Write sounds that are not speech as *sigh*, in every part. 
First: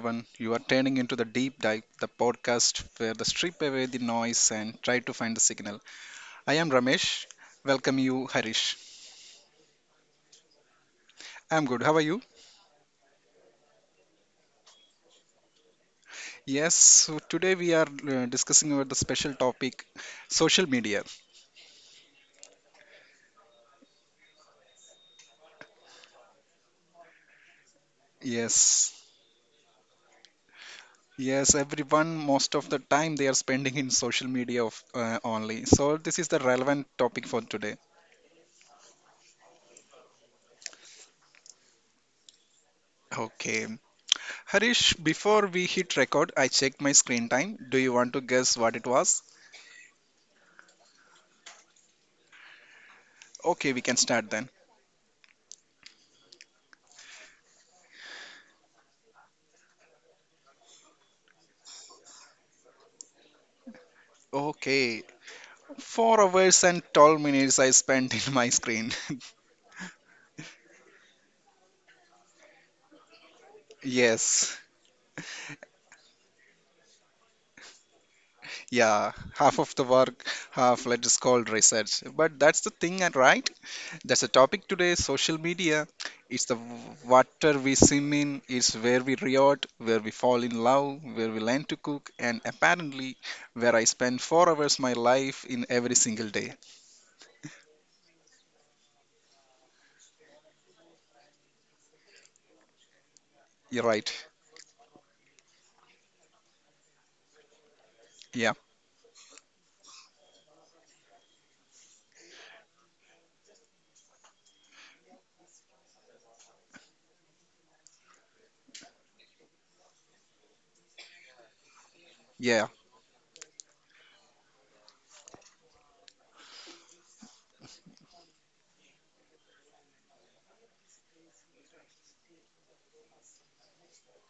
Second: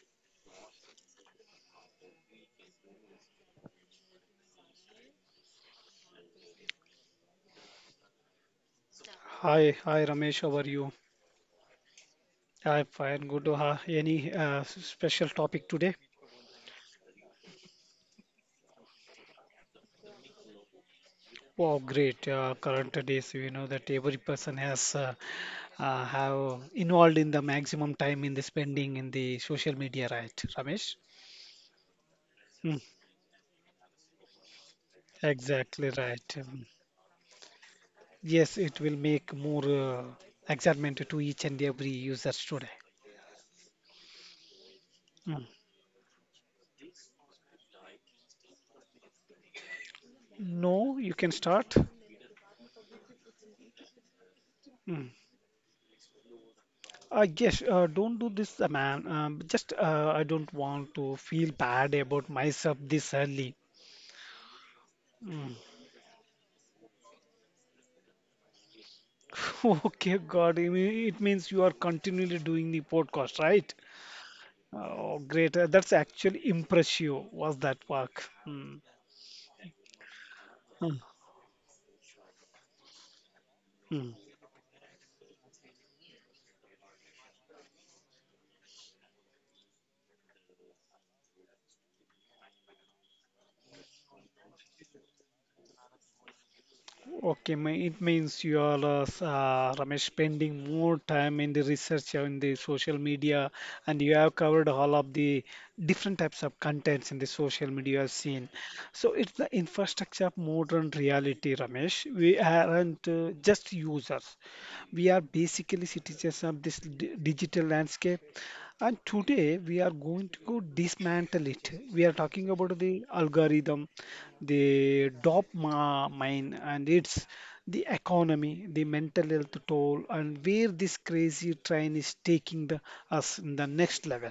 everyone. You are turning into the Deep Dive, the podcast where the strip away the noise and try to find the signal. I am Ramesh. Welcome you, Harish. Hi, Ramesh, how are you? I'm good. How are you? I'm fine. Good. Any special topic today? Yes, so today we are discussing about the special topic, social media. Wow, great. Current days, you know that every person has have involved in the maximum time in the Yes. spending in the social media, right, Ramesh? Yes, everyone, most of the Mm, time they are spending in social media of, only. exactly So, this is right. the relevant topic for today. Yes, it will make more excitement to each and every users today. Okay. Harish, Mm. before we hit record, I checked my screen time. Do you want to guess what it was? No, you can start. Okay, we can start then. Mm. Yes, don't do this, man. Just I don't want to feel bad about myself this early. Okay, Mm. 4 hours and 12 minutes I spent in my screen. *laughs* *laughs* Okay, God, I mean, it means you are continually doing the podcast, right? Yes, Oh, great. That's actually impressive. Was that work? Mm. yeah, half of the work, half let's call research. But that's the thing, and right? Mm. That's the topic today social media. It's the water we swim in, it's where we riot, where we fall in love, where we learn to cook, and apparently where I spend 4 hours my life in every single day. It means you are Ramesh spending more time in the research in the social media, You're and right. you have covered all of the different types of contents in the social media scene. Yeah, So it's the infrastructure of modern reality, Ramesh. We aren't just users; we are basically citizens of this digital landscape. And today we are going to go dismantle it. We are talking yeah. about the algorithm, the mine, and it's the economy, the mental health toll, and where this crazy train is taking us in the next level.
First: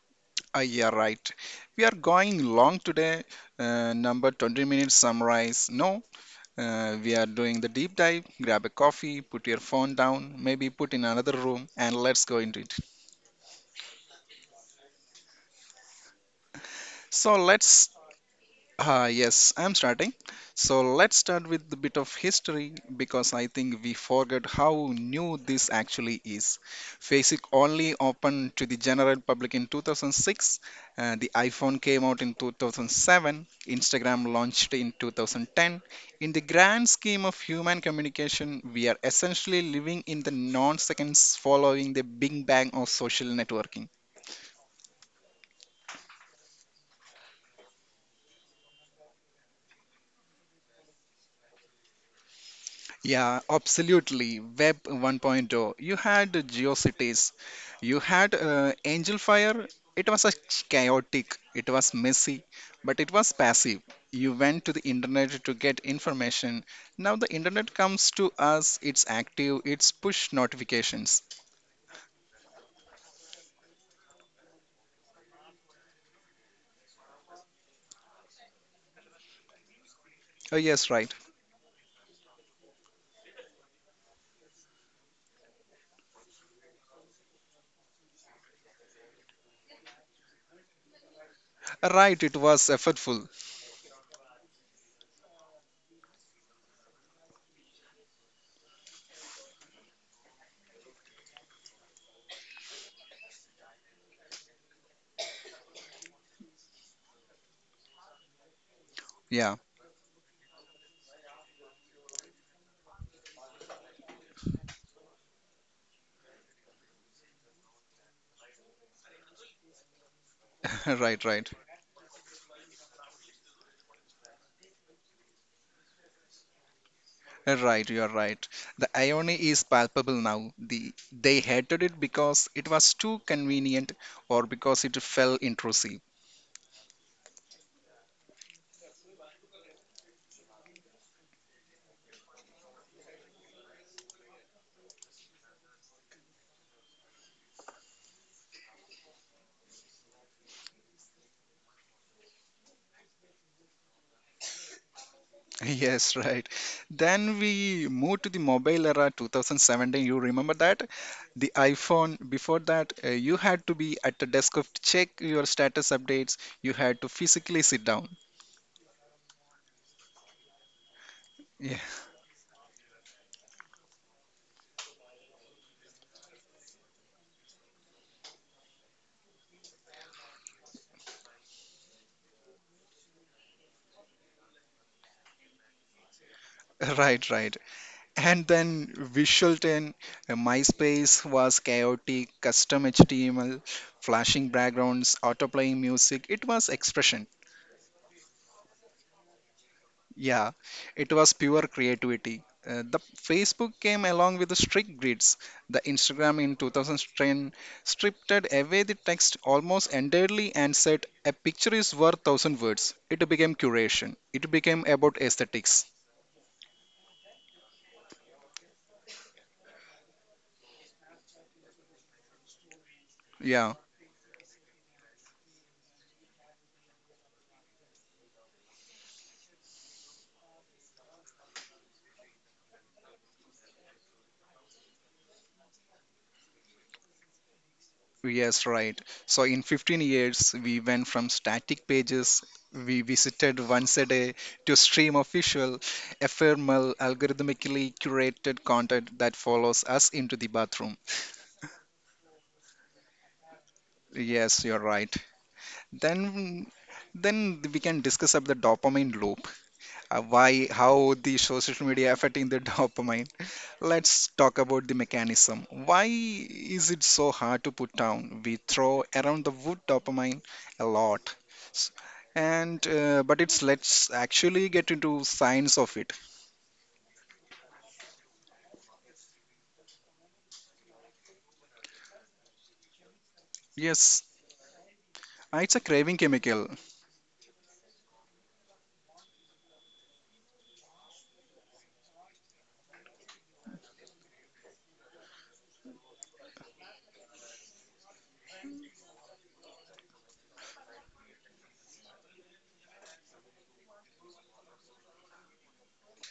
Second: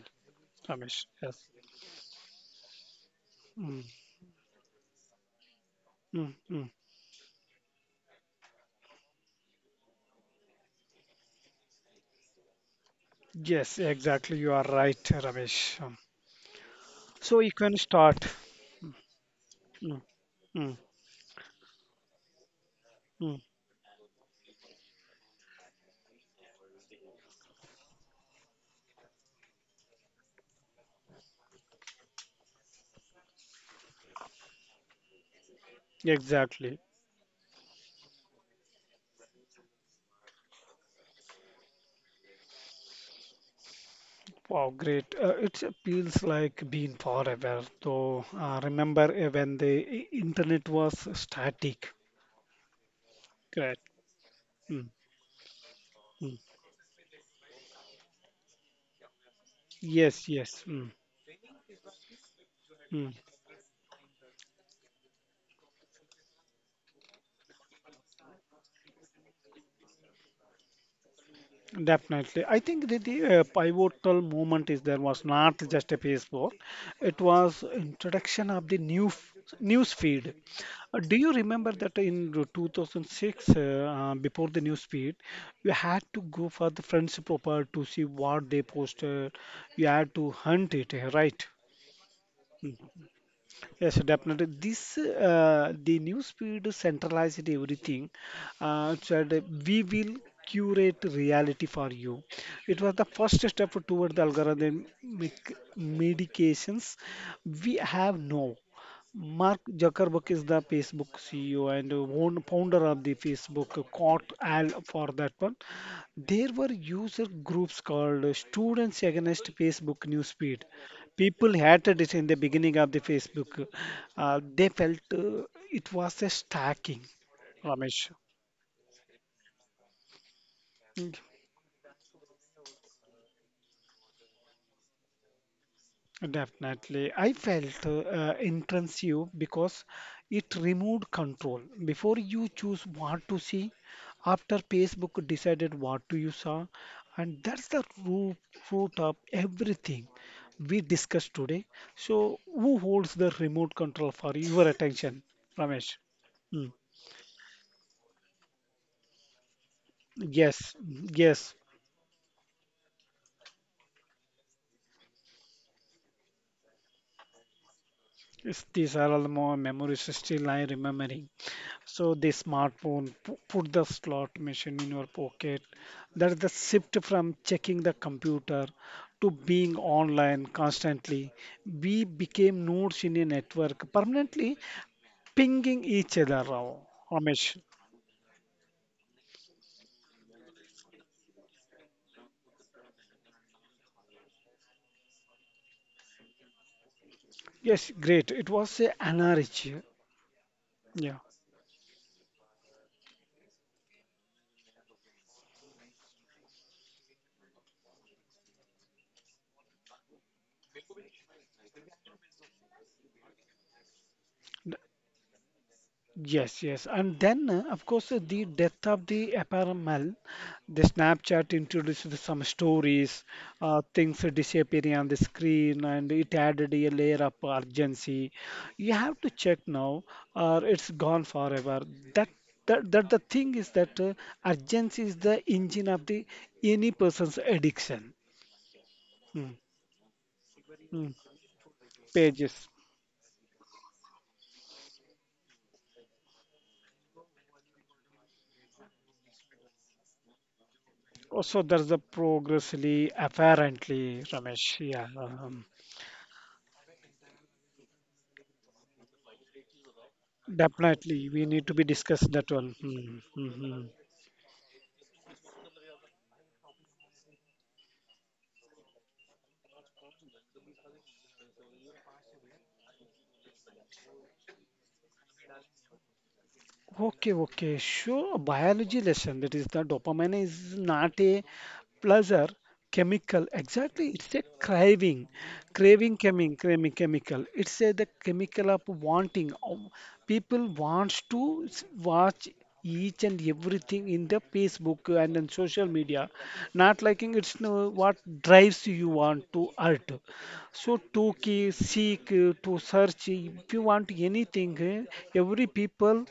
Yeah, Ramesh, right. yes. We are going long today, Mm, number 20 minutes summarize. No, mm, mm. We are doing the deep dive. Grab a coffee, put your phone down, maybe put in another room, and let's go into it. Yes, exactly. You are right, Ramesh. So So you let's can start. Yes, I'm Mm, starting. So mm, let's start with a bit of history because mm. I think we forget how new this actually is. Basic only opened to the general public in 2006. The iPhone came out in 2007. Instagram launched in 2010. In the Exactly. grand scheme of human communication, we are essentially living in the non seconds following the big bang of social networking. Wow, great. It feels like being forever, though. Remember when the internet was static? Yeah, Great. absolutely. Web Mm, 1.0. You had mm. GeoCities, you had Angel Fire. It was Yes, a yes. Chaotic, it was messy, but mm, it was passive. You went to the internet to get information. Now the internet comes to us, it's active, it's push notifications. definitely. I think the pivotal moment is there was not just a Facebook. It was introduction of the new news feed. Oh, yes, right. Do you remember that in the 2006, before the news feed, you had to go for the friend's profile to see what they posted. You had to hunt it, right? Right, it was effortful. Yes, definitely. This the news feed centralized everything. So that we will curate reality for you. It was the first step toward the algorithmic medications we have now. Yeah, Mark Zuckerberg is the Facebook CEO and founder of the Facebook, caught Al for that one. There were user groups called Students Against Facebook Newsfeed *laughs* right, right. people hated it in the beginning of the Facebook. They felt it was a stacking, Right, you're Ramesh. right. The irony is palpable now. Mm. They hated it because it was too convenient or because it felt intrusive. Definitely. I felt intrusive because it removed control. Before you choose what to see, after Facebook decided what to you saw, and that's root of everything we discussed today. So, who holds the remote control for your attention, *laughs* Ramesh? Yes, right. Hmm. Then we moved to the mobile era 2017. You remember Yes, that? The yes. iPhone, before that, you had to be at the desk of check your status updates. You had to physically sit down. Yes, these are all the more memories still I remembering. Yeah, So the smartphone, put the slot machine in your pocket. That's the shift from checking the computer to being online constantly. We became nodes in a network permanently pinging each other. *laughs* right, right. Ramesh. And then Visual 10, MySpace was chaotic, custom HTML, flashing backgrounds, autoplaying music. It was expression. Yes, great. It was a anarchy. Yeah, it Yeah. was pure creativity. The Facebook came along with the strict grids. The Instagram in 2010 stripped away the text almost entirely and said a picture is worth thousand words. It became curation. It became about aesthetics. Yes, yes. And then, of course, the death of the apparel, the Snapchat introduced some stories, Yeah. Things disappearing on the screen, and it added a layer of urgency. You have to check now, or it's gone forever. That that the thing is that urgency is the engine of the any person's addiction. Yes, right. So Mm, in 15 years, we went mm. from static pages Pages. we visited once a day to stream of visual, ephemeral, algorithmically curated content that follows us into the bathroom. Also, there's the progressively, apparently, Yes, Ramesh. you're Yeah. right. Um, Then, then we can discuss about the dopamine loop, why, how definitely, the we need to be social media discussed affecting that the *laughs* one. Hmm, dopamine. hmm, hmm. Let's talk about the mechanism. Why is it so hard to put down? We throw around the word dopamine a lot. S- And but it's let's actually get into science of it. Okay, okay, sure. A biology lesson that is the dopamine is not a pleasure chemical. Exactly, Yes, it's a it's a craving chemical. craving chemical. It's a the chemical of wanting. People wants to watch each and everything in the Facebook and in social media. Not liking it's no what drives you want to art. So to key, seek, to search, if you want anything, eh, every people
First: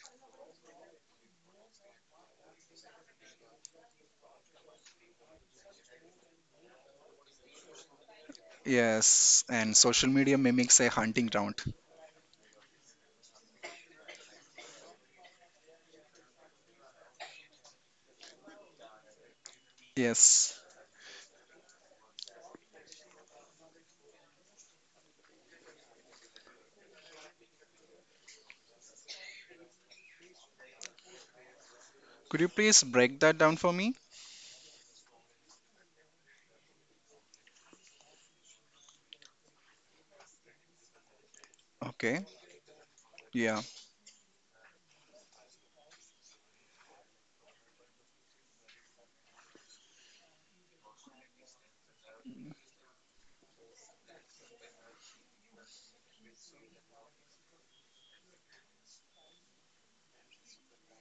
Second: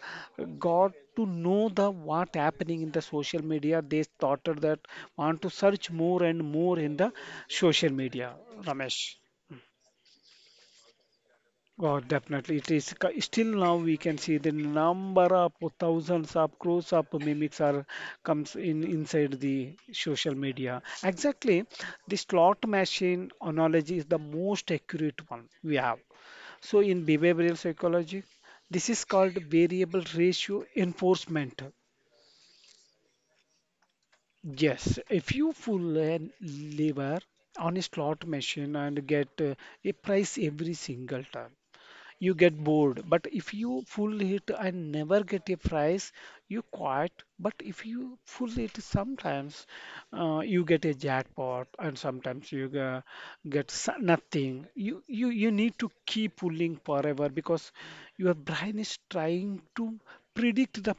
got to know the what happening in the social media. They started that want to search more and more in the social media, Ramesh. Yes, and social media mimics a hunting ground. Oh, definitely. It is still now we can see the number of thousands of crores of mimics are comes in inside the social Yes. media. Exactly, the slot machine analogy is the most accurate one we have. So, in behavioral psychology, this is called variable ratio enforcement. Could you please break that down for me? Yes, if you pull a lever on a slot machine and get a price every single time, Okay. you get bored, but if Yeah. you full it and never get a prize you quit. But if you full it sometimes you get a jackpot and sometimes get nothing. You need to keep pulling forever because your brain is trying to predict the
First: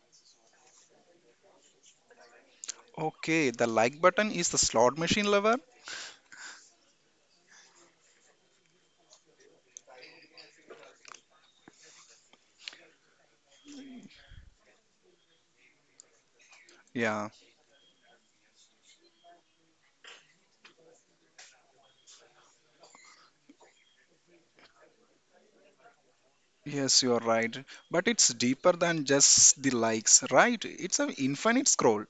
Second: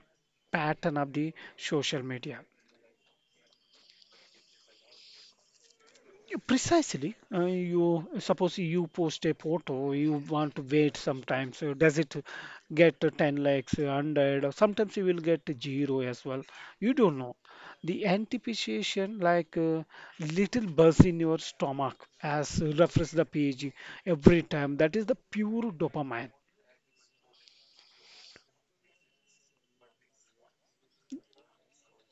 pattern of the social media. Okay, the like button is the slot machine lever. Yeah, precisely. You suppose you post a photo, you want to wait sometimes. So does it get 10 likes, 100, or sometimes you will get zero as well. You don't Yeah. know. The anticipation, like little buzz in your stomach, as refresh the page every time. That is the pure dopamine. Yes, you are right. But it's deeper than just the likes, right? It's an infinite scroll.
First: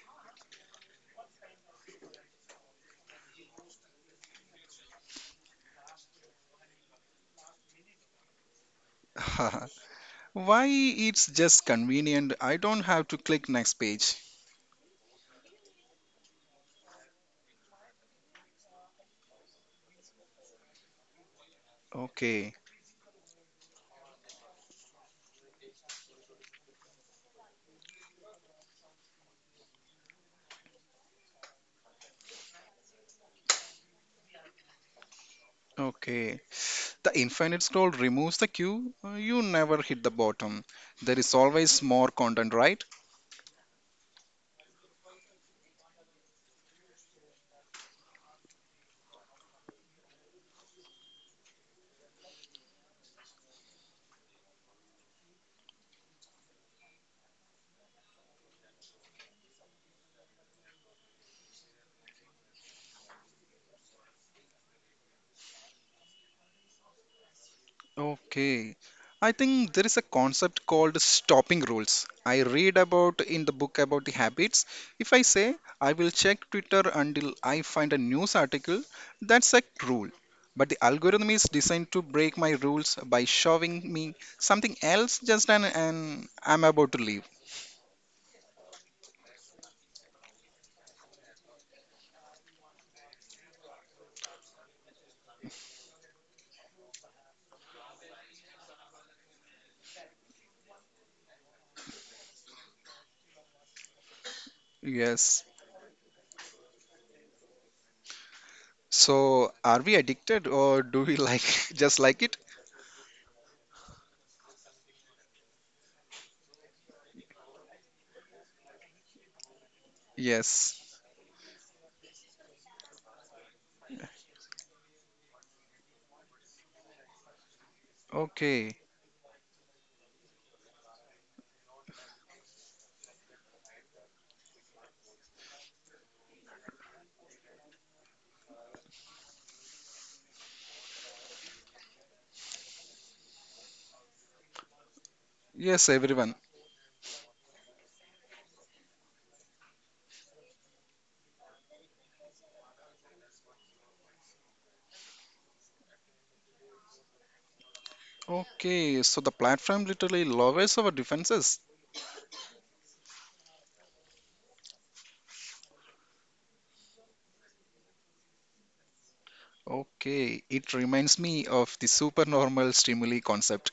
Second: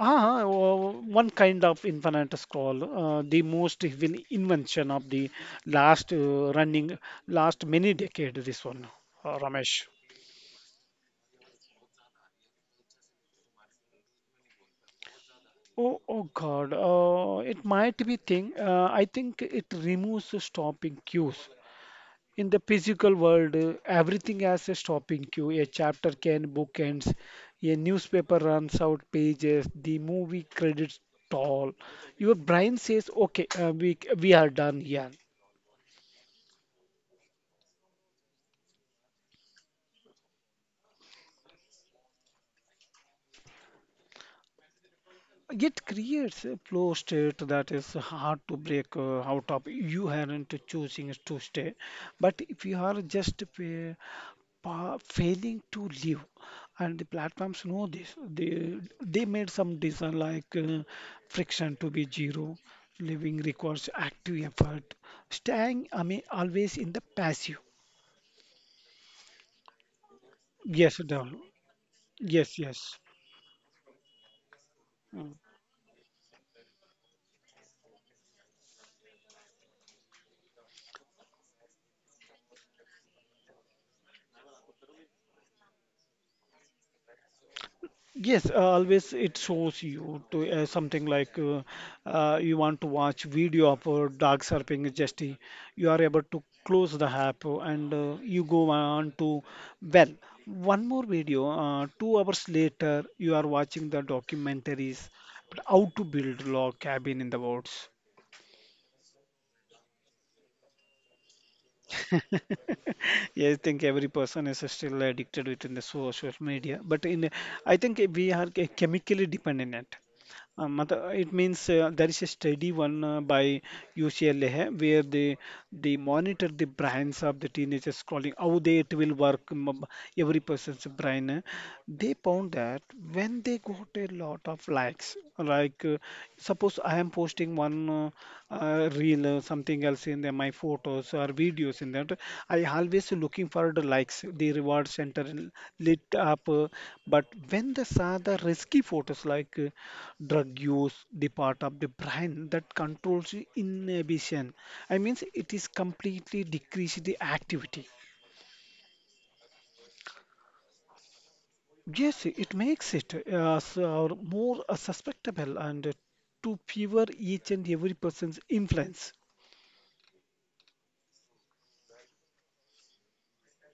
Ah, oh, one kind of infinite scroll, the most evil invention of the last uh, running last many decade. This one, Ramesh. *laughs* Why it's just convenient. I don't have to click next page. Oh, oh God, it might be thing. I think it removes the stopping cues. In Okay, the physical world, everything has a stopping cue. A chapter can book ends, a newspaper runs out pages, the movie credits stall. Your brain says, "Okay, we are done here." okay. The infinite scroll removes the queue. You never hit the bottom. There is always more content, right? It creates a flow state that is hard to break out of. You aren't choosing to stay, but if you are just failing to live, and the platforms know this, they made some design like friction to be zero. Living requires active effort. Staying, I mean, always in the passive. Okay. I think there is a concept called Yes, Dhaval. stopping rules. I Yes, read yes. about in the book about the habits. If I say I will check Twitter until I find a news article, that's a rule. But the algorithm is designed to break my rules by showing me something else just an I'm about to leave. Yes, always it shows you to something like you want to watch video of dog surfing just you are able to close the app and you go on to well one more video 2 hours later you are watching the documentaries Yes. but how to build log cabin in the woods. So are we addicted or do we like *laughs* just like it? *laughs* Yeah, I think every person is still addicted within the social media, but in I think we are chemically dependent on it. Yes. matlab, it means there is a study one by UCLA hai, where they monitor the brains of the teenagers scrolling how Okay. they it will work. Um, every person's brain, they found that when they got a lot of likes, like suppose I am posting one reel or something else in there, my photos or videos in that, I always looking for the likes, the reward center Yes, lit everyone. up, but when they saw the risky photos like drug use, the part of the brain that controls inhibition, I means it is completely decrease the activity. Okay, so the platform literally lowers our defenses. Yes, it makes it so more susceptible and to fewer each and every person's influence. Okay, it reminds me of the supernormal stimuli concept.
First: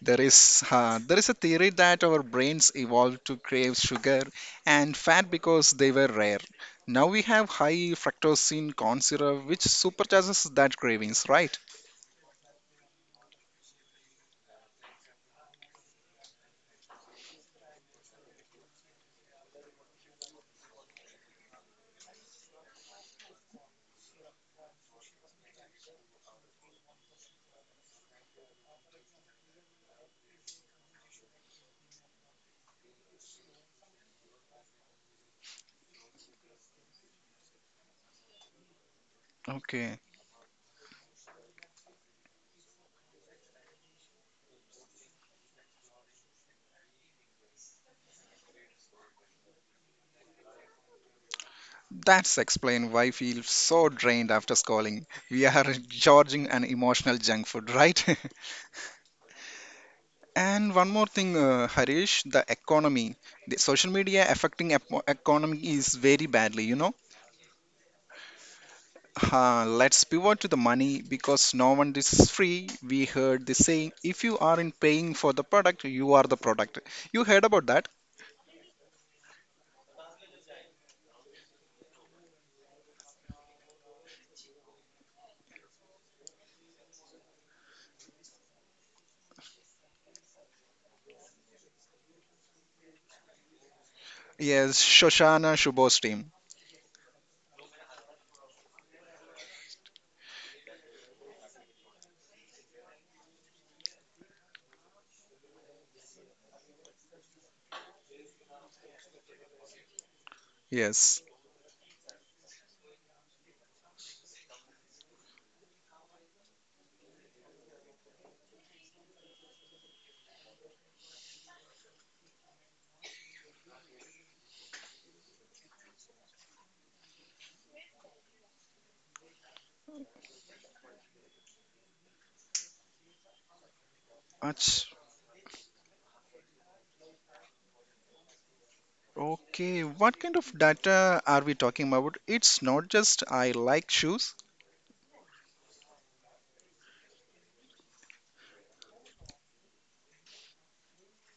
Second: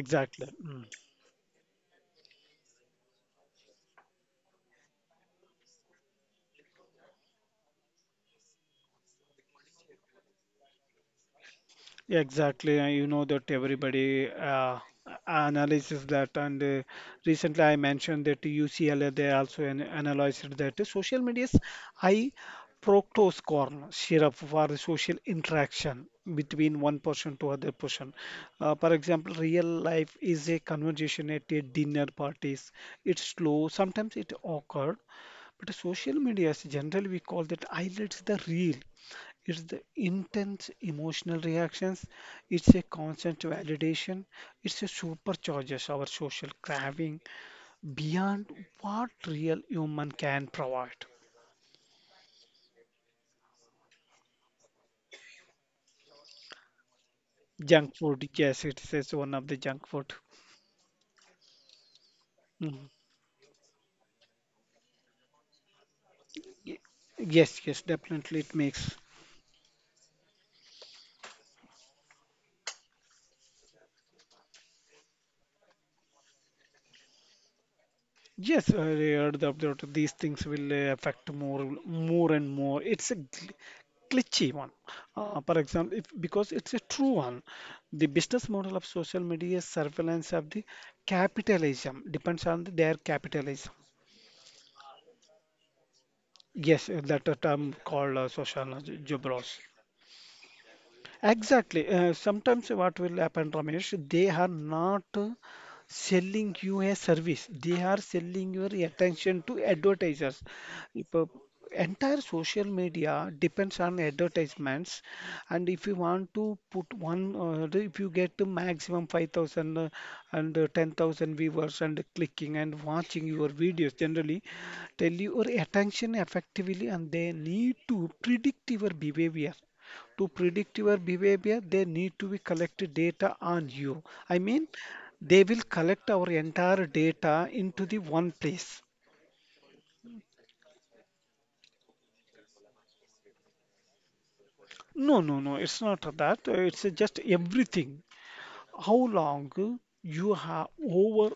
There is Mm. A theory that our brains evolved to crave sugar and fat because they were rare. Now we have high fructose in corn syrup, which supercharges that cravings, right? Yeah, exactly, you know that everybody analyzes that, and recently I mentioned that UCLA they also an analyzed that the social media's high fructose corn syrup for the social interaction between one person to other person. For example, real life is a conversation at a dinner parties. It's slow, sometimes it occurred, but social media is generally we call that highlights the real. It's the Okay, intense emotional reactions. It's a constant validation. It's a supercharges our social craving beyond what real human can provide. that's explain why I feel so drained after scrolling. We are *laughs* gorging on emotional junk food, Junk right? food, *laughs* yes, it says one of the junk food. And one more thing, Harish, the Mhm. economy, the social media affecting economy is very badly. You Y- know, Yes, yes, definitely it makes. Let's pivot to the money because no one is free. We heard the saying, if you aren't paying for the product, you are the product. You heard about that? Yes, I heard the update. These things will affect more and more. It's a glitchy one. For example, if, because it's a true one, the business model of social media surveillance of the capitalism depends on their capitalism. Yes, Shoshana Shubo's team. Yes, that a term called social jobros. Exactly. Sometimes what will happen, Ramesh, they are not selling you a service. They are selling your attention to advertisers. If, Yes. Entire social media depends on advertisements, and if you want to put one, the- if you get the maximum 5,000 and 10,000 viewers and clicking and watching your videos generally, tell your attention effectively, and they need to predict your behavior. To predict your behavior, they need to be collected data on you. I mean, Ach- they will collect our entire data into the one place. Okay, what kind of data are we talking about? It's not just I like shoes. No, no, no, it's not that. It's just everything. How long you have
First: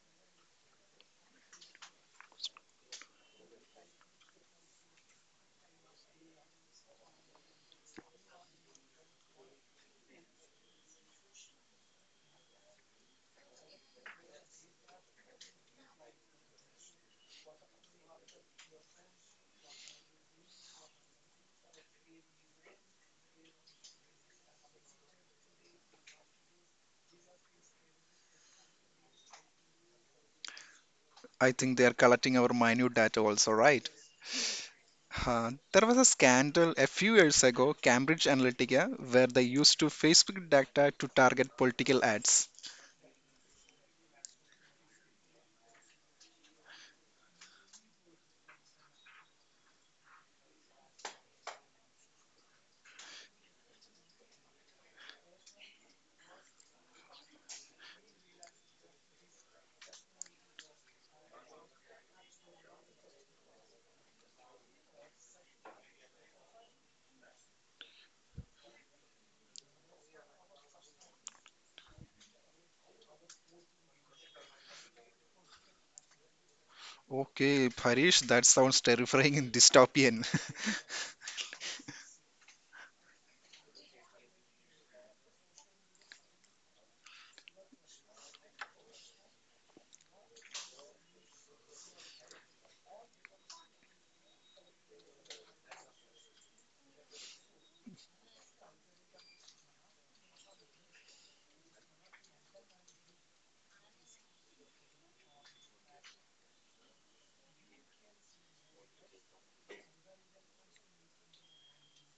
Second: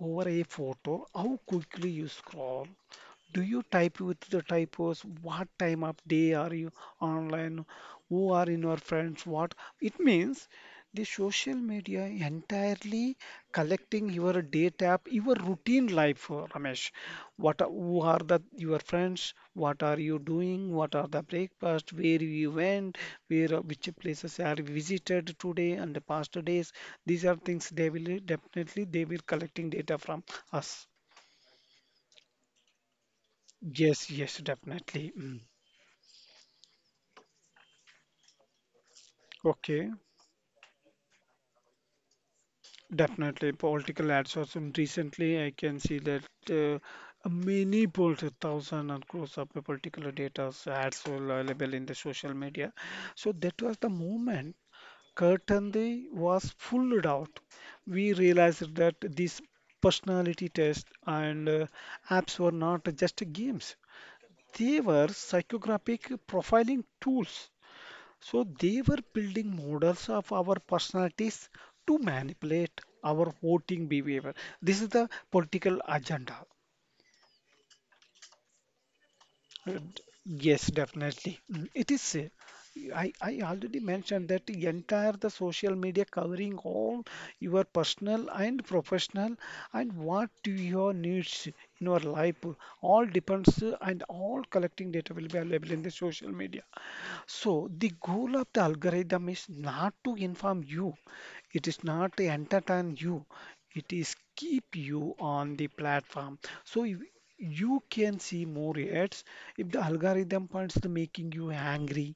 over a photo, how quickly you scroll. Do you type with the typos? What time of day are you online? Who are in your friends? What it means? The social media entirely collecting your day tap, your routine life, Ramesh. What are, who are the your friends? What are you doing? What are the breakfast? Where you went? Where which places are visited today and the past days? These are things they will definitely they will collecting data from us. I think they are collecting our minute data also, right? Yes, yes, definitely. Mm. Huh. There was a scandal a few years ago, Cambridge Analytica, where they used to Okay. Facebook data to target political ads. Definitely, political ads also. And recently, I can see that many polls, thousand and crores of particular data ads were available in the social media. So that was the moment Curtain Day was full out. We realized that these personality tests and apps were not just games; they were psychographic profiling tools. So they were building models of our personalities to manipulate our voting behavior. This is the political agenda. Okay, Parish, that sounds terrifying and Uh, dystopian. Yes, *laughs* definitely. Mm, it is. I already mentioned that the entire the social media covering all your personal and professional and what do your needs in your life all depends and all collecting data will be available in the social media. So the goal of the algorithm is not to inform you, it is not to entertain you, it is keep you on the platform. So if you can see more ads, if the algorithm points to making you angry,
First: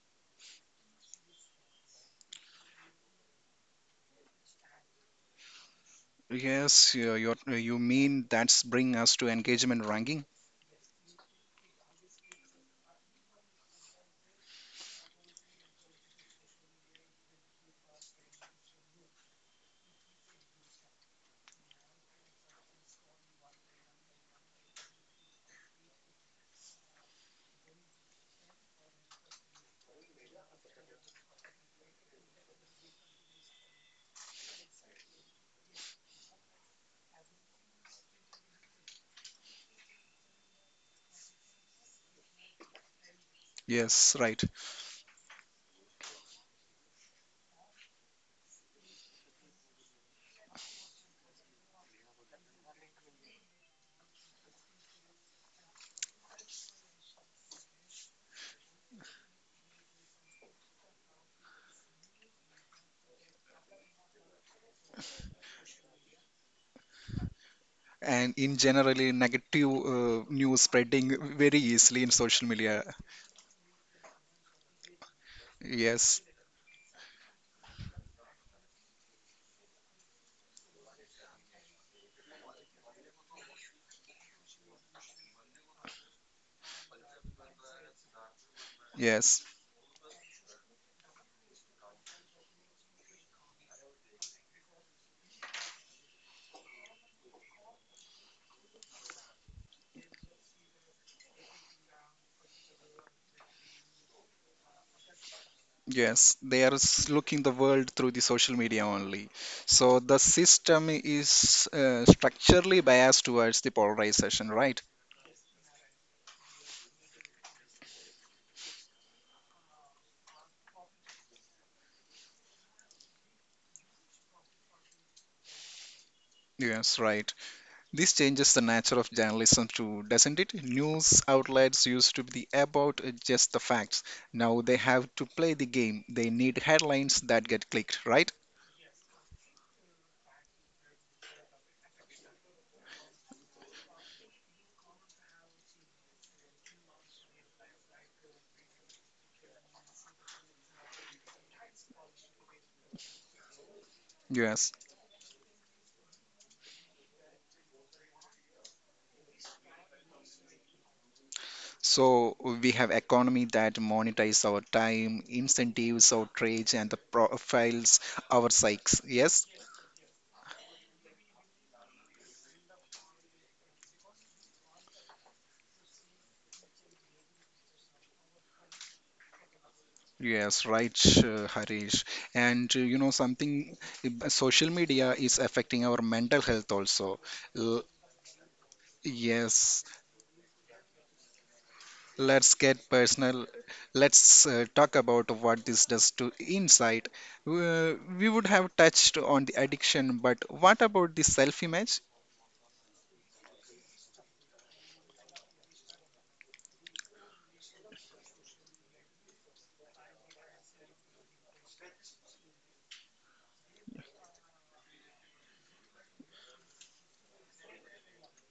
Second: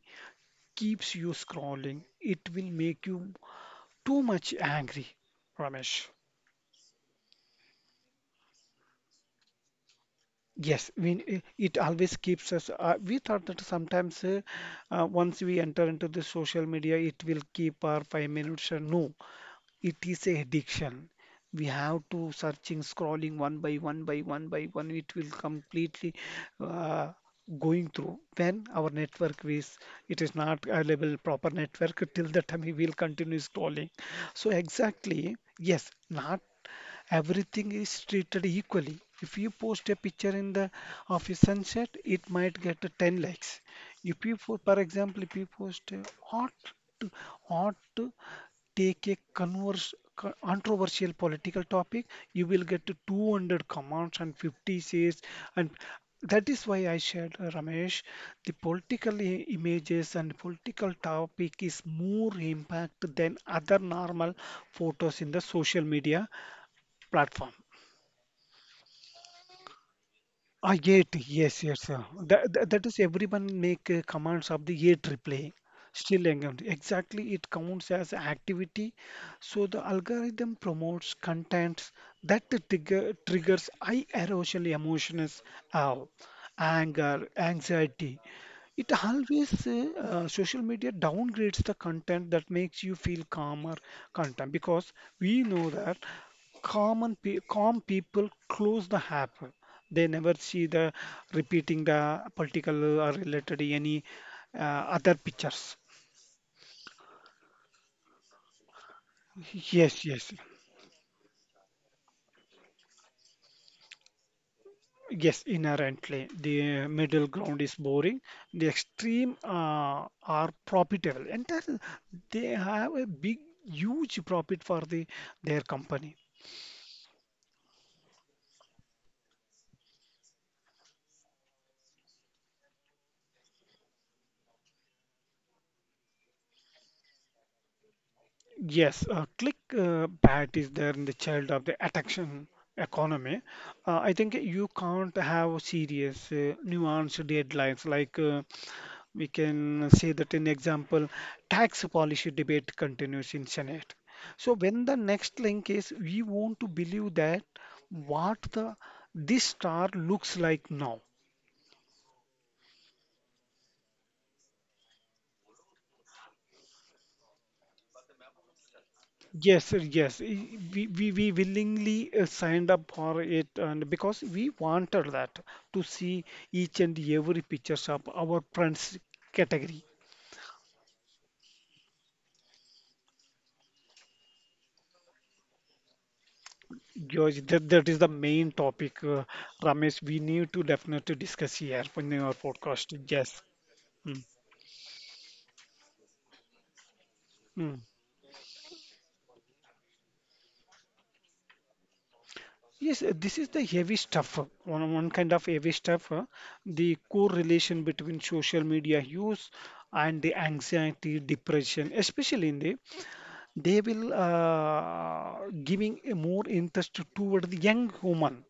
keeps you scrolling, it will make you too much angry, Ramesh. Yes, you mean that's bring us to engagement ranking? Yes, it always keeps us. We thought that sometimes once we enter into the social media, it will keep our 5 minutes. No, it is a addiction, we have to searching scrolling one by one by one by one, it will completely uh, going through when our network is, it is not available proper network, till the time we will continue scrolling. So exactly, yes, not everything is treated equally. If you post a picture in the of a sunset, it might get a 10 likes. Yes, If you, right. for example, if you post a ought to ought to take a controversial political topic, you will get to 200 comments and 50 says, and that is why I shared, Ramesh, the images and political topic is more impact than other normal photos in the social media platform. And in generally, negative news Ah, yet, spreading very yes, yes. Uh, easily in social that, that, that media. is everyone make commands of the yet replaying. Yes, Still engaged. Exactly, it counts as activity. So the algorithm promotes contents that the triggers high erosional emotions, uh, anger, anxiety. It yes. always social media downgrades the content that makes you feel calmer content because we know that common pe calm people close the app. They never see the repeating the political or related any uh, other pictures. Yes, they are looking the world through the social media only. So Yes, the yes, system is structurally biased towards the polarization, right? yes, inherently. The middle ground is boring. The extreme are profitable, and that, they have a big, huge profit for the their company. Yes, right. This changes the nature of journalism too, doesn't it? News outlets used to be about just the facts. Now they have to play the game. They need headlines that get clicked, right? Yes, click bat is there in the child of the attraction economy. I think you can't have serious, nuanced deadlines. Like we can say that in example, tax policy debate continues in Senate. So Yes. when the next link is, we want to believe that what the this star looks like now. So we have economy that monetize our time, incentives, outrage, and the profiles our psyches. Yes. Yes, sir, yes. We willingly signed up for it and because we wanted that to see each and every pictures of our friends category. Yes, right, Harish. And you know something, social media is affecting our mental health also. George, L that is the main topic, Yes, Ramesh, we need to definitely discuss here in our let's get podcast. Yes. personal. Mm. Let's talk about what this does to insight. Mm. We would have touched on the addiction, but what about the self-image? Yes, this is the heavy stuff, one kind of heavy stuff, the correlation between social media use and the anxiety, depression, especially in the they will giving a more interest toward the young woman.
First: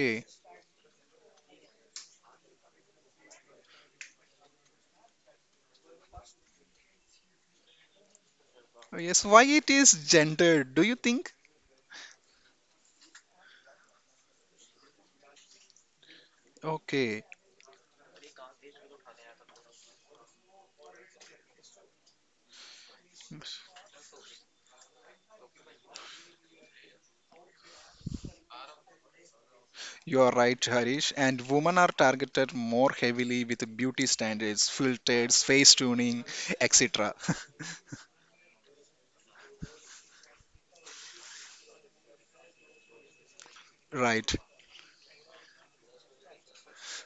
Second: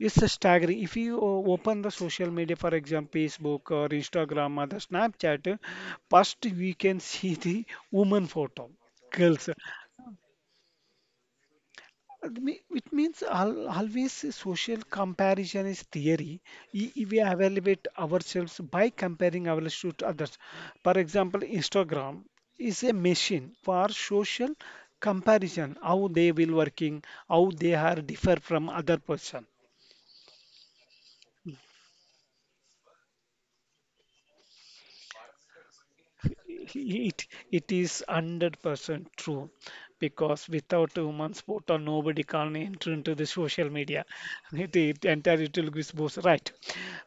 It's a staggering. If you open the social media, for example, Facebook or Instagram or the Snapchat, first we can see the woman photo, Yes, why girls. it is gendered, do you think? It means always a social comparison is theory. If we Okay. evaluate ourselves by comparing ourselves to others. For example, Instagram is a machine for social comparison, how they will working, how they are differ from other person. You are right, Harish. And women are targeted more heavily with beauty standards, filters, face tuning, etc. It *laughs* is 100% true because without a woman's portal, nobody can enter into the social media. Right. It entirely Telugu is both right.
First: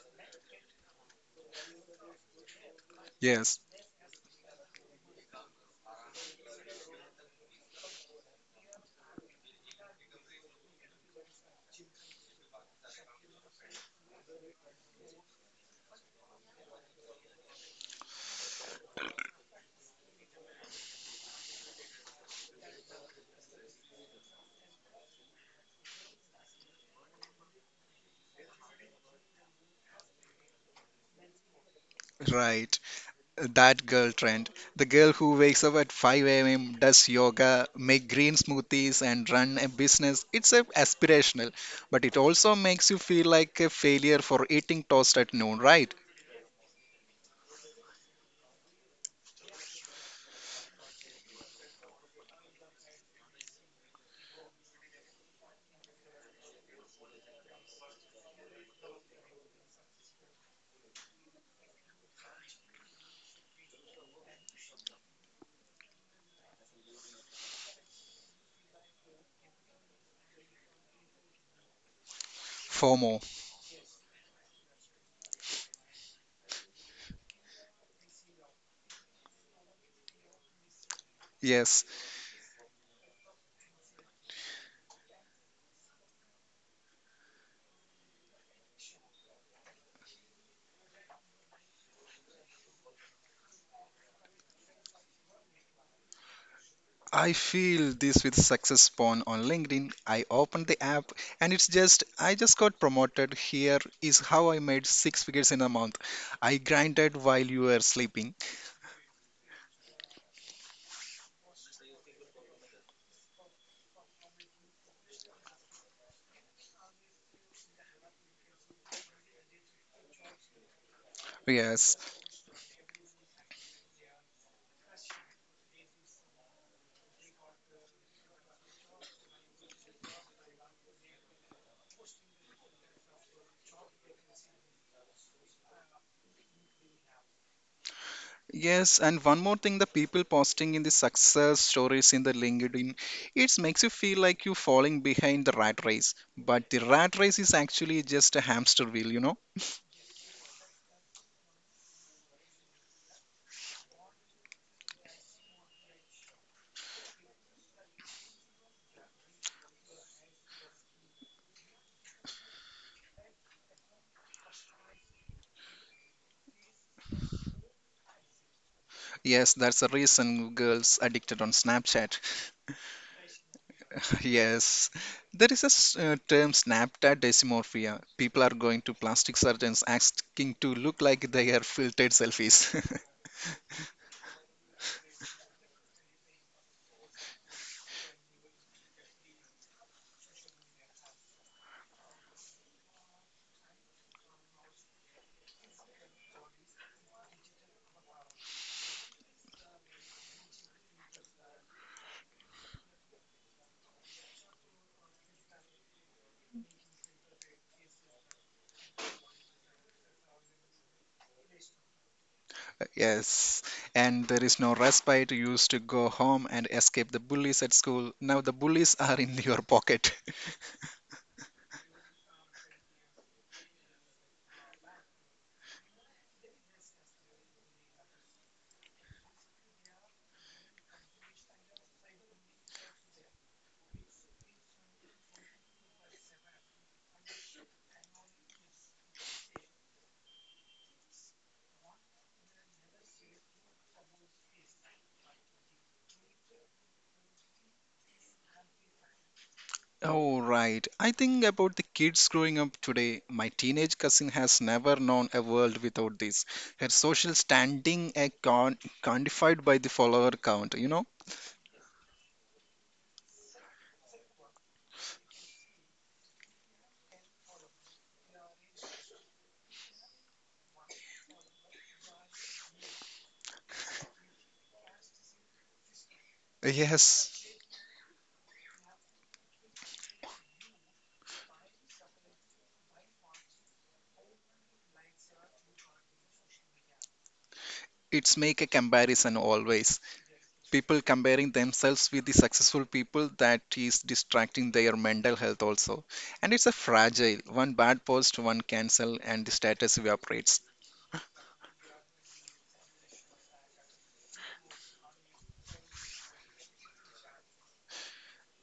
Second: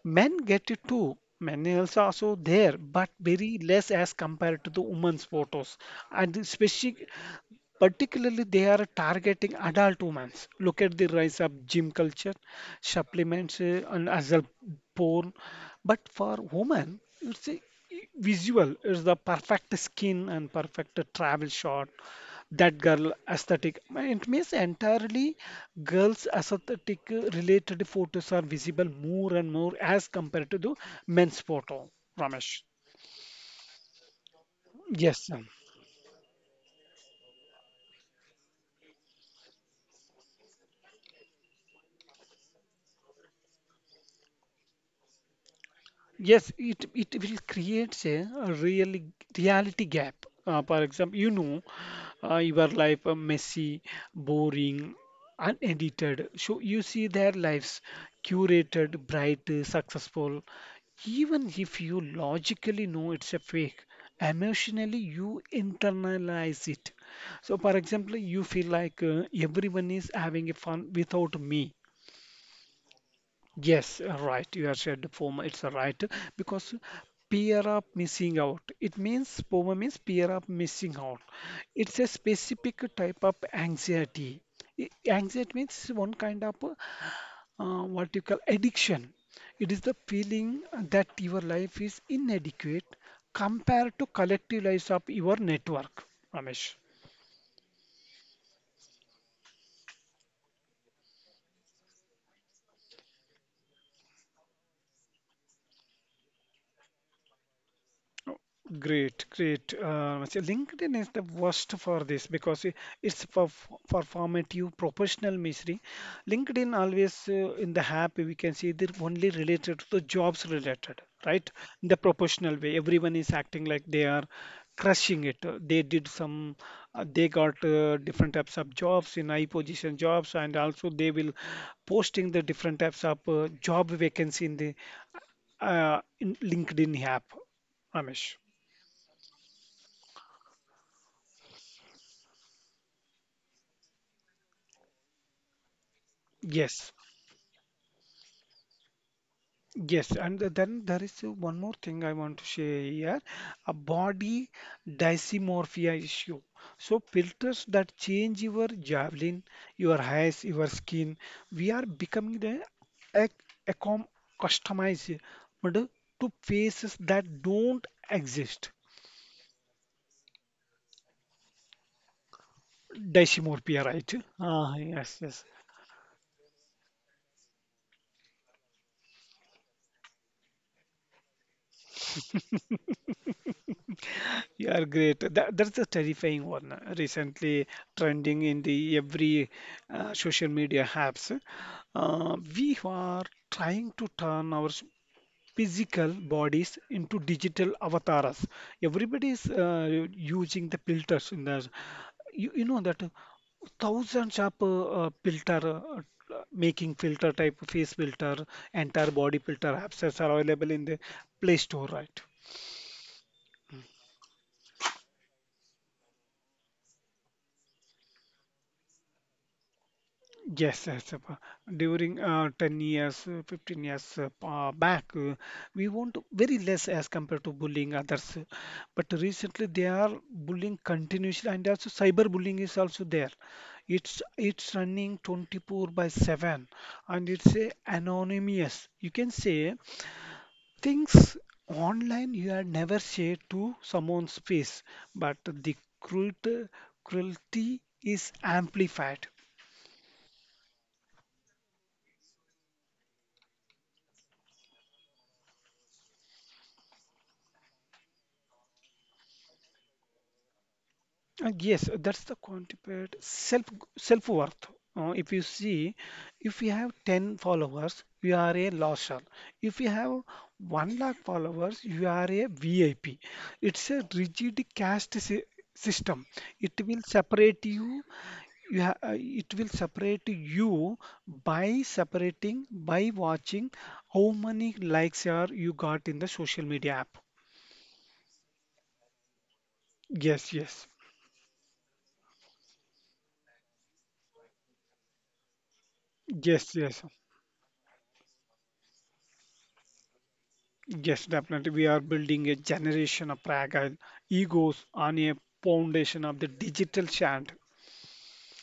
Men get it too. Men also there, but very Yes. less as compared to the women's photos, and especially particularly they are targeting adult women. Look at the rise of gym culture, supplements, and as well porn. But for women, it's a visual. It's the perfect skin and perfect travel shot. That girl aesthetic. It means entirely girls' aesthetic related photos are visible more and more as compared to the men's photo. Ramesh. Right. That girl trend. The girl Yes, who sir. wakes up at 5 a.m., does yoga, make green smoothies, and run a business. It's a aspirational, but it also makes you feel like a failure for eating toast at noon, right? Yes, it will create a really reality gap. For example, you know, your life messy, boring, unedited. So you see their lives curated, bright, successful. Even if you logically know it's a fake, emotionally you internalize it. So, for example, you feel like everyone is having a fun without me. FOMO. Yes, right. You have said the former. It's a right because peer-up missing out. It means former means peer-up missing out. Yes. It's a specific type of anxiety. Anxiety means one kind of what you call addiction. It is the feeling that your life is inadequate compared to collective lives of your network, Ramesh. I feel this with Success Spawn on LinkedIn. I opened the app and it's just, I just got promoted. Here is how I made 6 figures in a month. I grinded while you were sleeping. Great, great. So LinkedIn is the worst for this because it's for formative professional misery. LinkedIn always in the app we can see they're only related to the jobs related, right? In the Yes, professional way, everyone is acting like they are crushing it. They did some, they got different types of jobs in high position jobs, and also they will posting the different types of job vacancy in the in LinkedIn app. Ramesh. yes. And one more thing the people posting in the success stories in the LinkedIn, it makes you feel like you're falling behind the rat race. But the Yes, rat race is actually just a hamster wheel, you know? yes, and then there is one more thing I want to share here, a body dysmorphia issue. So filters that change your javelin, your eyes, your skin, we are becoming the ac- accom customized but to faces that don't exist. Yes, that's the reason girls addicted on Snapchat. Dysmorphia, right? Ah, Yes, yes, yes. there is a term Snapchat dysmorphia. People are going to plastic surgeons asking to look like they are filtered selfies. *laughs* You are great. That's the terrifying one. Uh, recently trending in the every social media apps. We are trying to turn our physical bodies into digital avatars. Everybody is using the filters in the you know that thousands of filter making filter type face filter entire body filter apps are available in the Play Store, right? Yes, and there is no respite. You used to go home and escape the bullies at school. Now the bullies are in your pocket. *laughs* Yes, yes. During 10 years, 15 years back, we want very less as compared to bullying others. Uh, but recently, they are bullying continuously, and also cyber bullying is also there. It's running 24 by 7, and it's anonymous. You can say things online you had never said to someone's face, but the cruelty is amplified. Oh, right. I think about the kids growing up today. My teenage cousin has never known a world without this. Her social standing is quantified by the follower count, you know? Yes, that's the quantified self self worth. If you see, if you have 10 followers, you are a loser. If you have 1 lakh followers, you are a VIP. It's a system. It will Yes, separate you. You ha It will separate you by separating, by watching how many likes are you got in the social media app. it's make a comparison always, Yes, yes, people comparing themselves with the successful people that is distracting their mental health also, and it's a yes, yes. fragile one bad post one cancel and the status evaporates Yes, definitely. We are building a generation of fragile egos on a foundation of the digital chant.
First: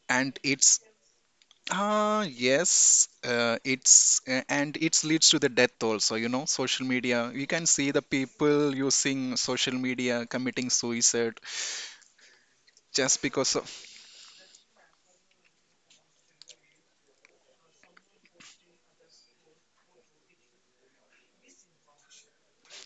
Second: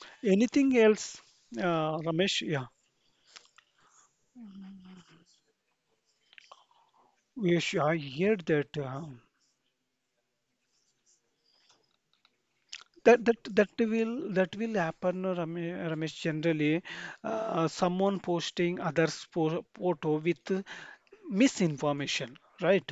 and Anything it's else, ah Ramesh? Yeah, yes, it's and it leads to the death also, you know social media you can yes, see I the hear people that. Using social media committing suicide just that, that because of that will that will happen Ramesh, generally someone posting others photo with misinformation, right,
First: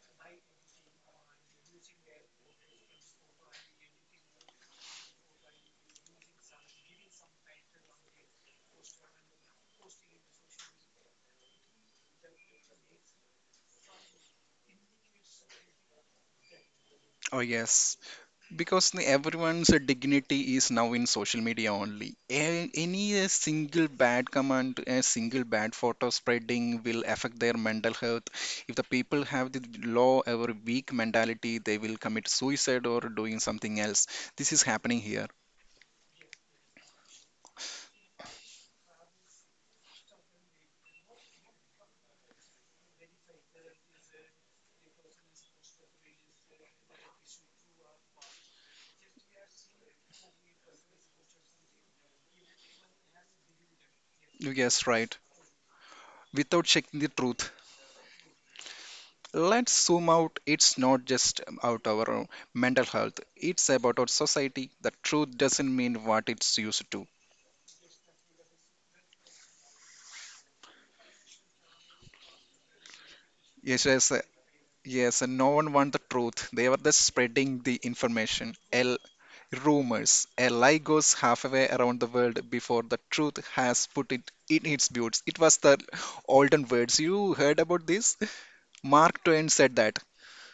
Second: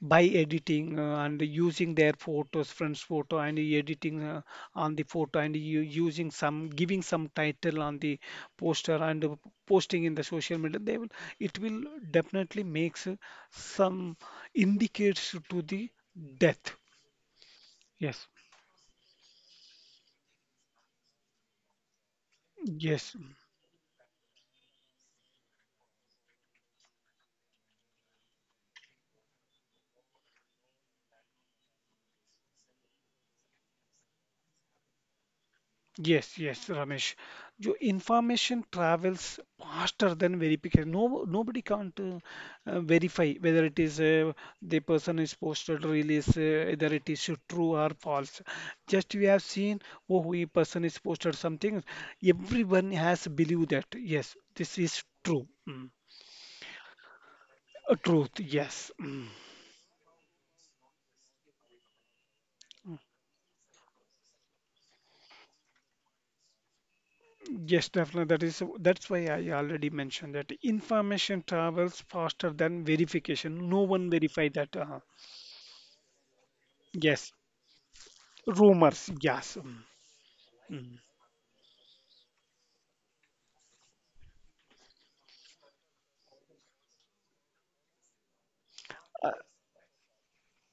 by editing and using their photos, friends' photo, and editing on the photo, and you using some, giving some title on the poster, and posting in the social media. They will, it will definitely makes some indicates to the death. oh yes. Yes, Because everyone's dignity is now in social media only. Yes. Any single bad comment, a single bad photo spreading will affect their mental health. If the people have the low or weak mentality, they will commit suicide or doing something else. This is happening here. Yes, yes, Ramesh. Your information travels faster than verification. No, Nobody can't verify whether it is the person is posted release, whether it is true or false. Just we have seen, oh, we person is posted something. Everyone has believed that. Yes, this is Yes, right. true. Mm. Without checking the truth. A truth, yes. Mm. Let's zoom out. It's not just about our own mental health. It's about our society. The truth doesn't mean what it's used to. Yes, definitely. That's why I already mentioned that information travels faster than verification. No Yes, one yes, verify that. Uh, Yes, and no one want the truth. They were just yes, spreading the information. rumors. L Yes. Mm, Rumors. A mm. lie goes halfway around the world before the truth has put it in its boots. It was the olden words. You heard about this? Mark Twain said that.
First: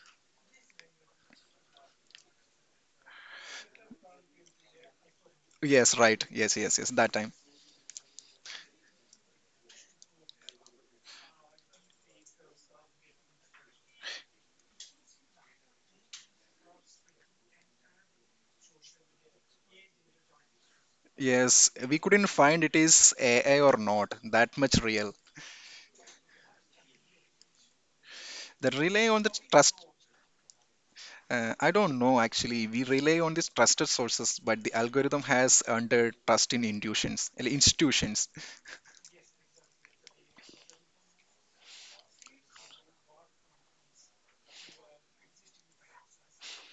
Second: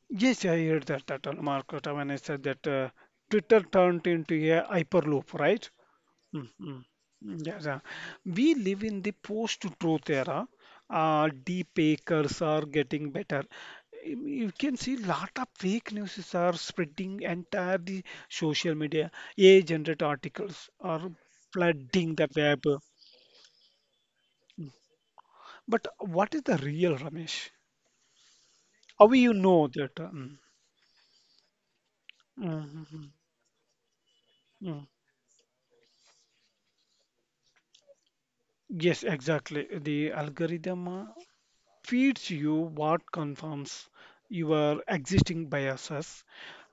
Yes, I heard that, that on Market when I said that Twitter turned into a hyperloop, right? Yes, right. Mm, Yes, yes, mm. yes. That time. Yes, we live in the post-truth era. Deep fakers are getting better. You can see lot of fake news are spreading entire the social media. AI-generated articles are Yes, we flooding the couldn't find web. it is AI or not. That much real. But what is the real, Ramesh? The How rely will on the you know trust. that? Uh, mm? I don't know actually. We Mhm. rely on these trusted sources, but the Mm. algorithm has under trust in intuitions, institutions. Yes, exactly. The algorithm feeds you what confirms your existing biases.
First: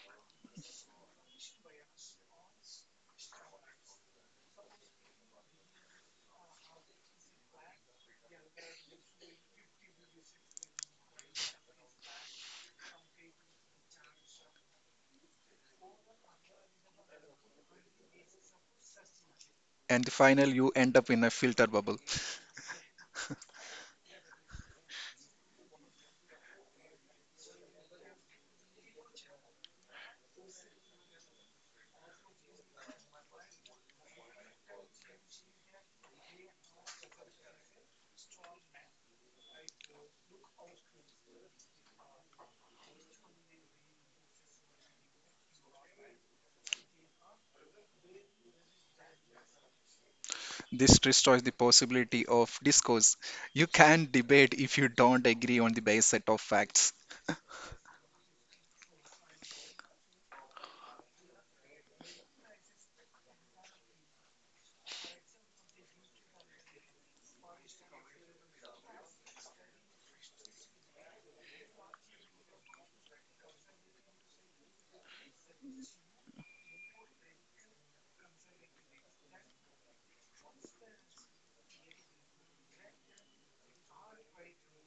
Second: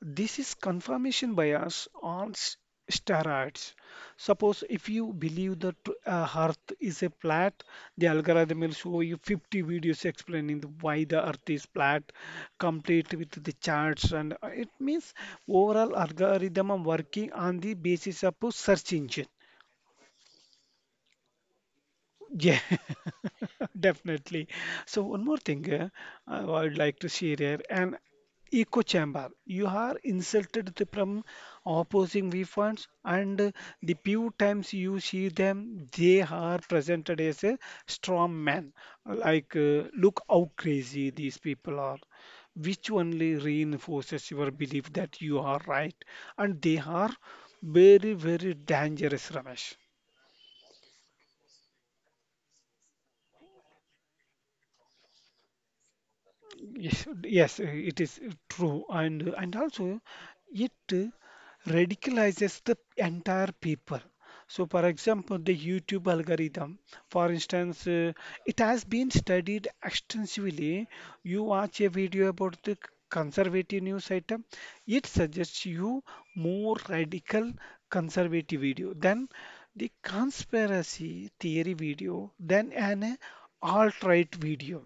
This is confirmation bias on s- steroids. Suppose if you believe that Earth is a flat, the algorithm will show you 50 videos explaining the, why the Earth is flat, complete with the charts, and it means overall algorithm are working on the basis of a search engine. And the final you end up in a filter bubble. Yeah, *laughs* definitely. So one more thing I would like to share here, an echo chamber. You are insulted to from opposing viewpoints, and the few times you see them, they are presented as a strong man. Like, look how crazy these people are, which only reinforces your belief that you are right and they are very very dangerous, Ramesh. This destroys the possibility of discourse. You can debate if you don't agree on the base set of facts. Yes, yes, it is true, and also it radicalizes the entire people. So, for example, the YouTube algorithm, for instance, it has been studied extensively. You watch a video about the conservative news item, it suggests you more radical conservative video than the conspiracy theory video than an alt-right video.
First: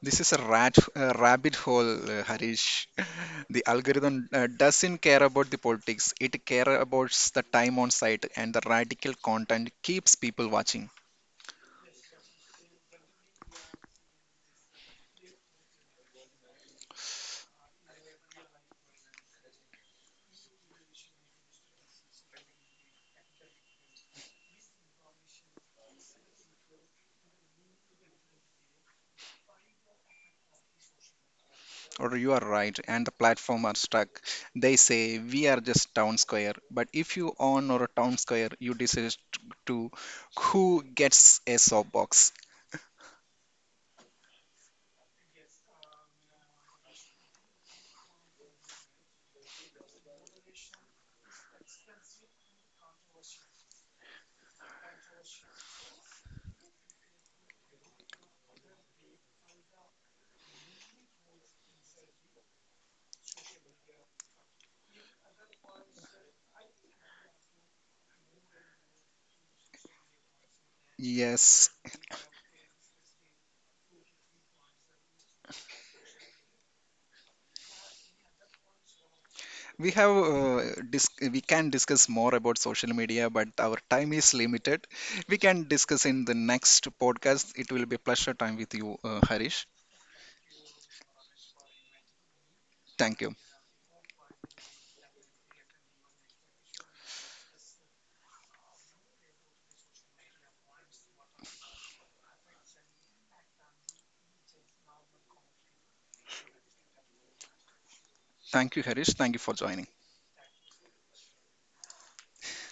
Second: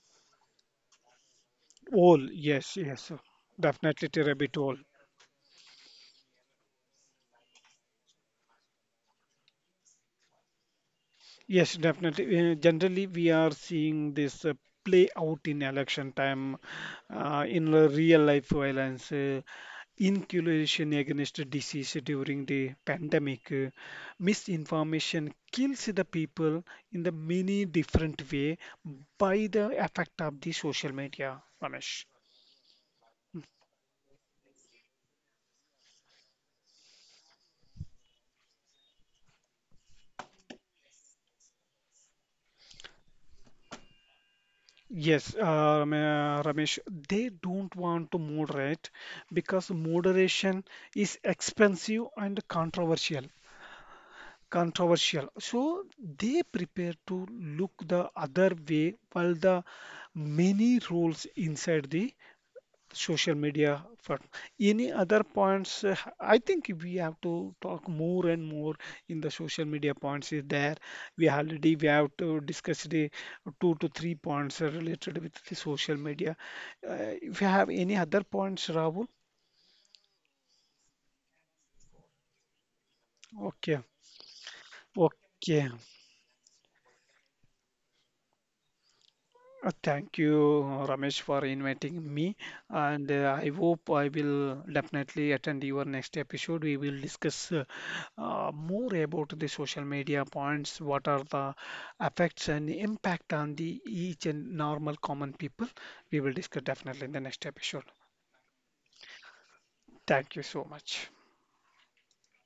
This is a rabbit hole, All, yes, Harish. *laughs* yes, The definitely to algorithm rabbit hole. doesn't care about the politics; it cares about the time on site, and the radical content keeps people watching. Yes, definitely. Generally, we are seeing this play out in election time, in the real life violence, inoculation against disease during the pandemic. Uh, misinformation kills the people in the many different way by the effect of the social media, Ramesh. Or you are right and the platform are stuck, they say we are just town square but if you own or a town square you decide to who gets a soapbox. Yes, Ramesh, they don't want to moderate because moderation is expensive and controversial. Controversial. So they prepare to look the other way while the many roles inside the social media. For any other points, I think we have to talk more and more in the social media points is there. We Yes, already we have to discuss the 2 to 3 points related with the social media, uh, if you have any other points, Rahul. we have we can discuss more about social media but our Okay, time is limited. We can okay. discuss in the next podcast, it will be a pleasure time with you, Harish. Thank you, Ramesh, for inviting me, Thank you. and I hope I will definitely attend your next episode. We will discuss more about the social media points, what are the effects and impact on the each and normal common people. We will discuss definitely in the next episode. Thank you Harish, thank you for joining. Thank you so much.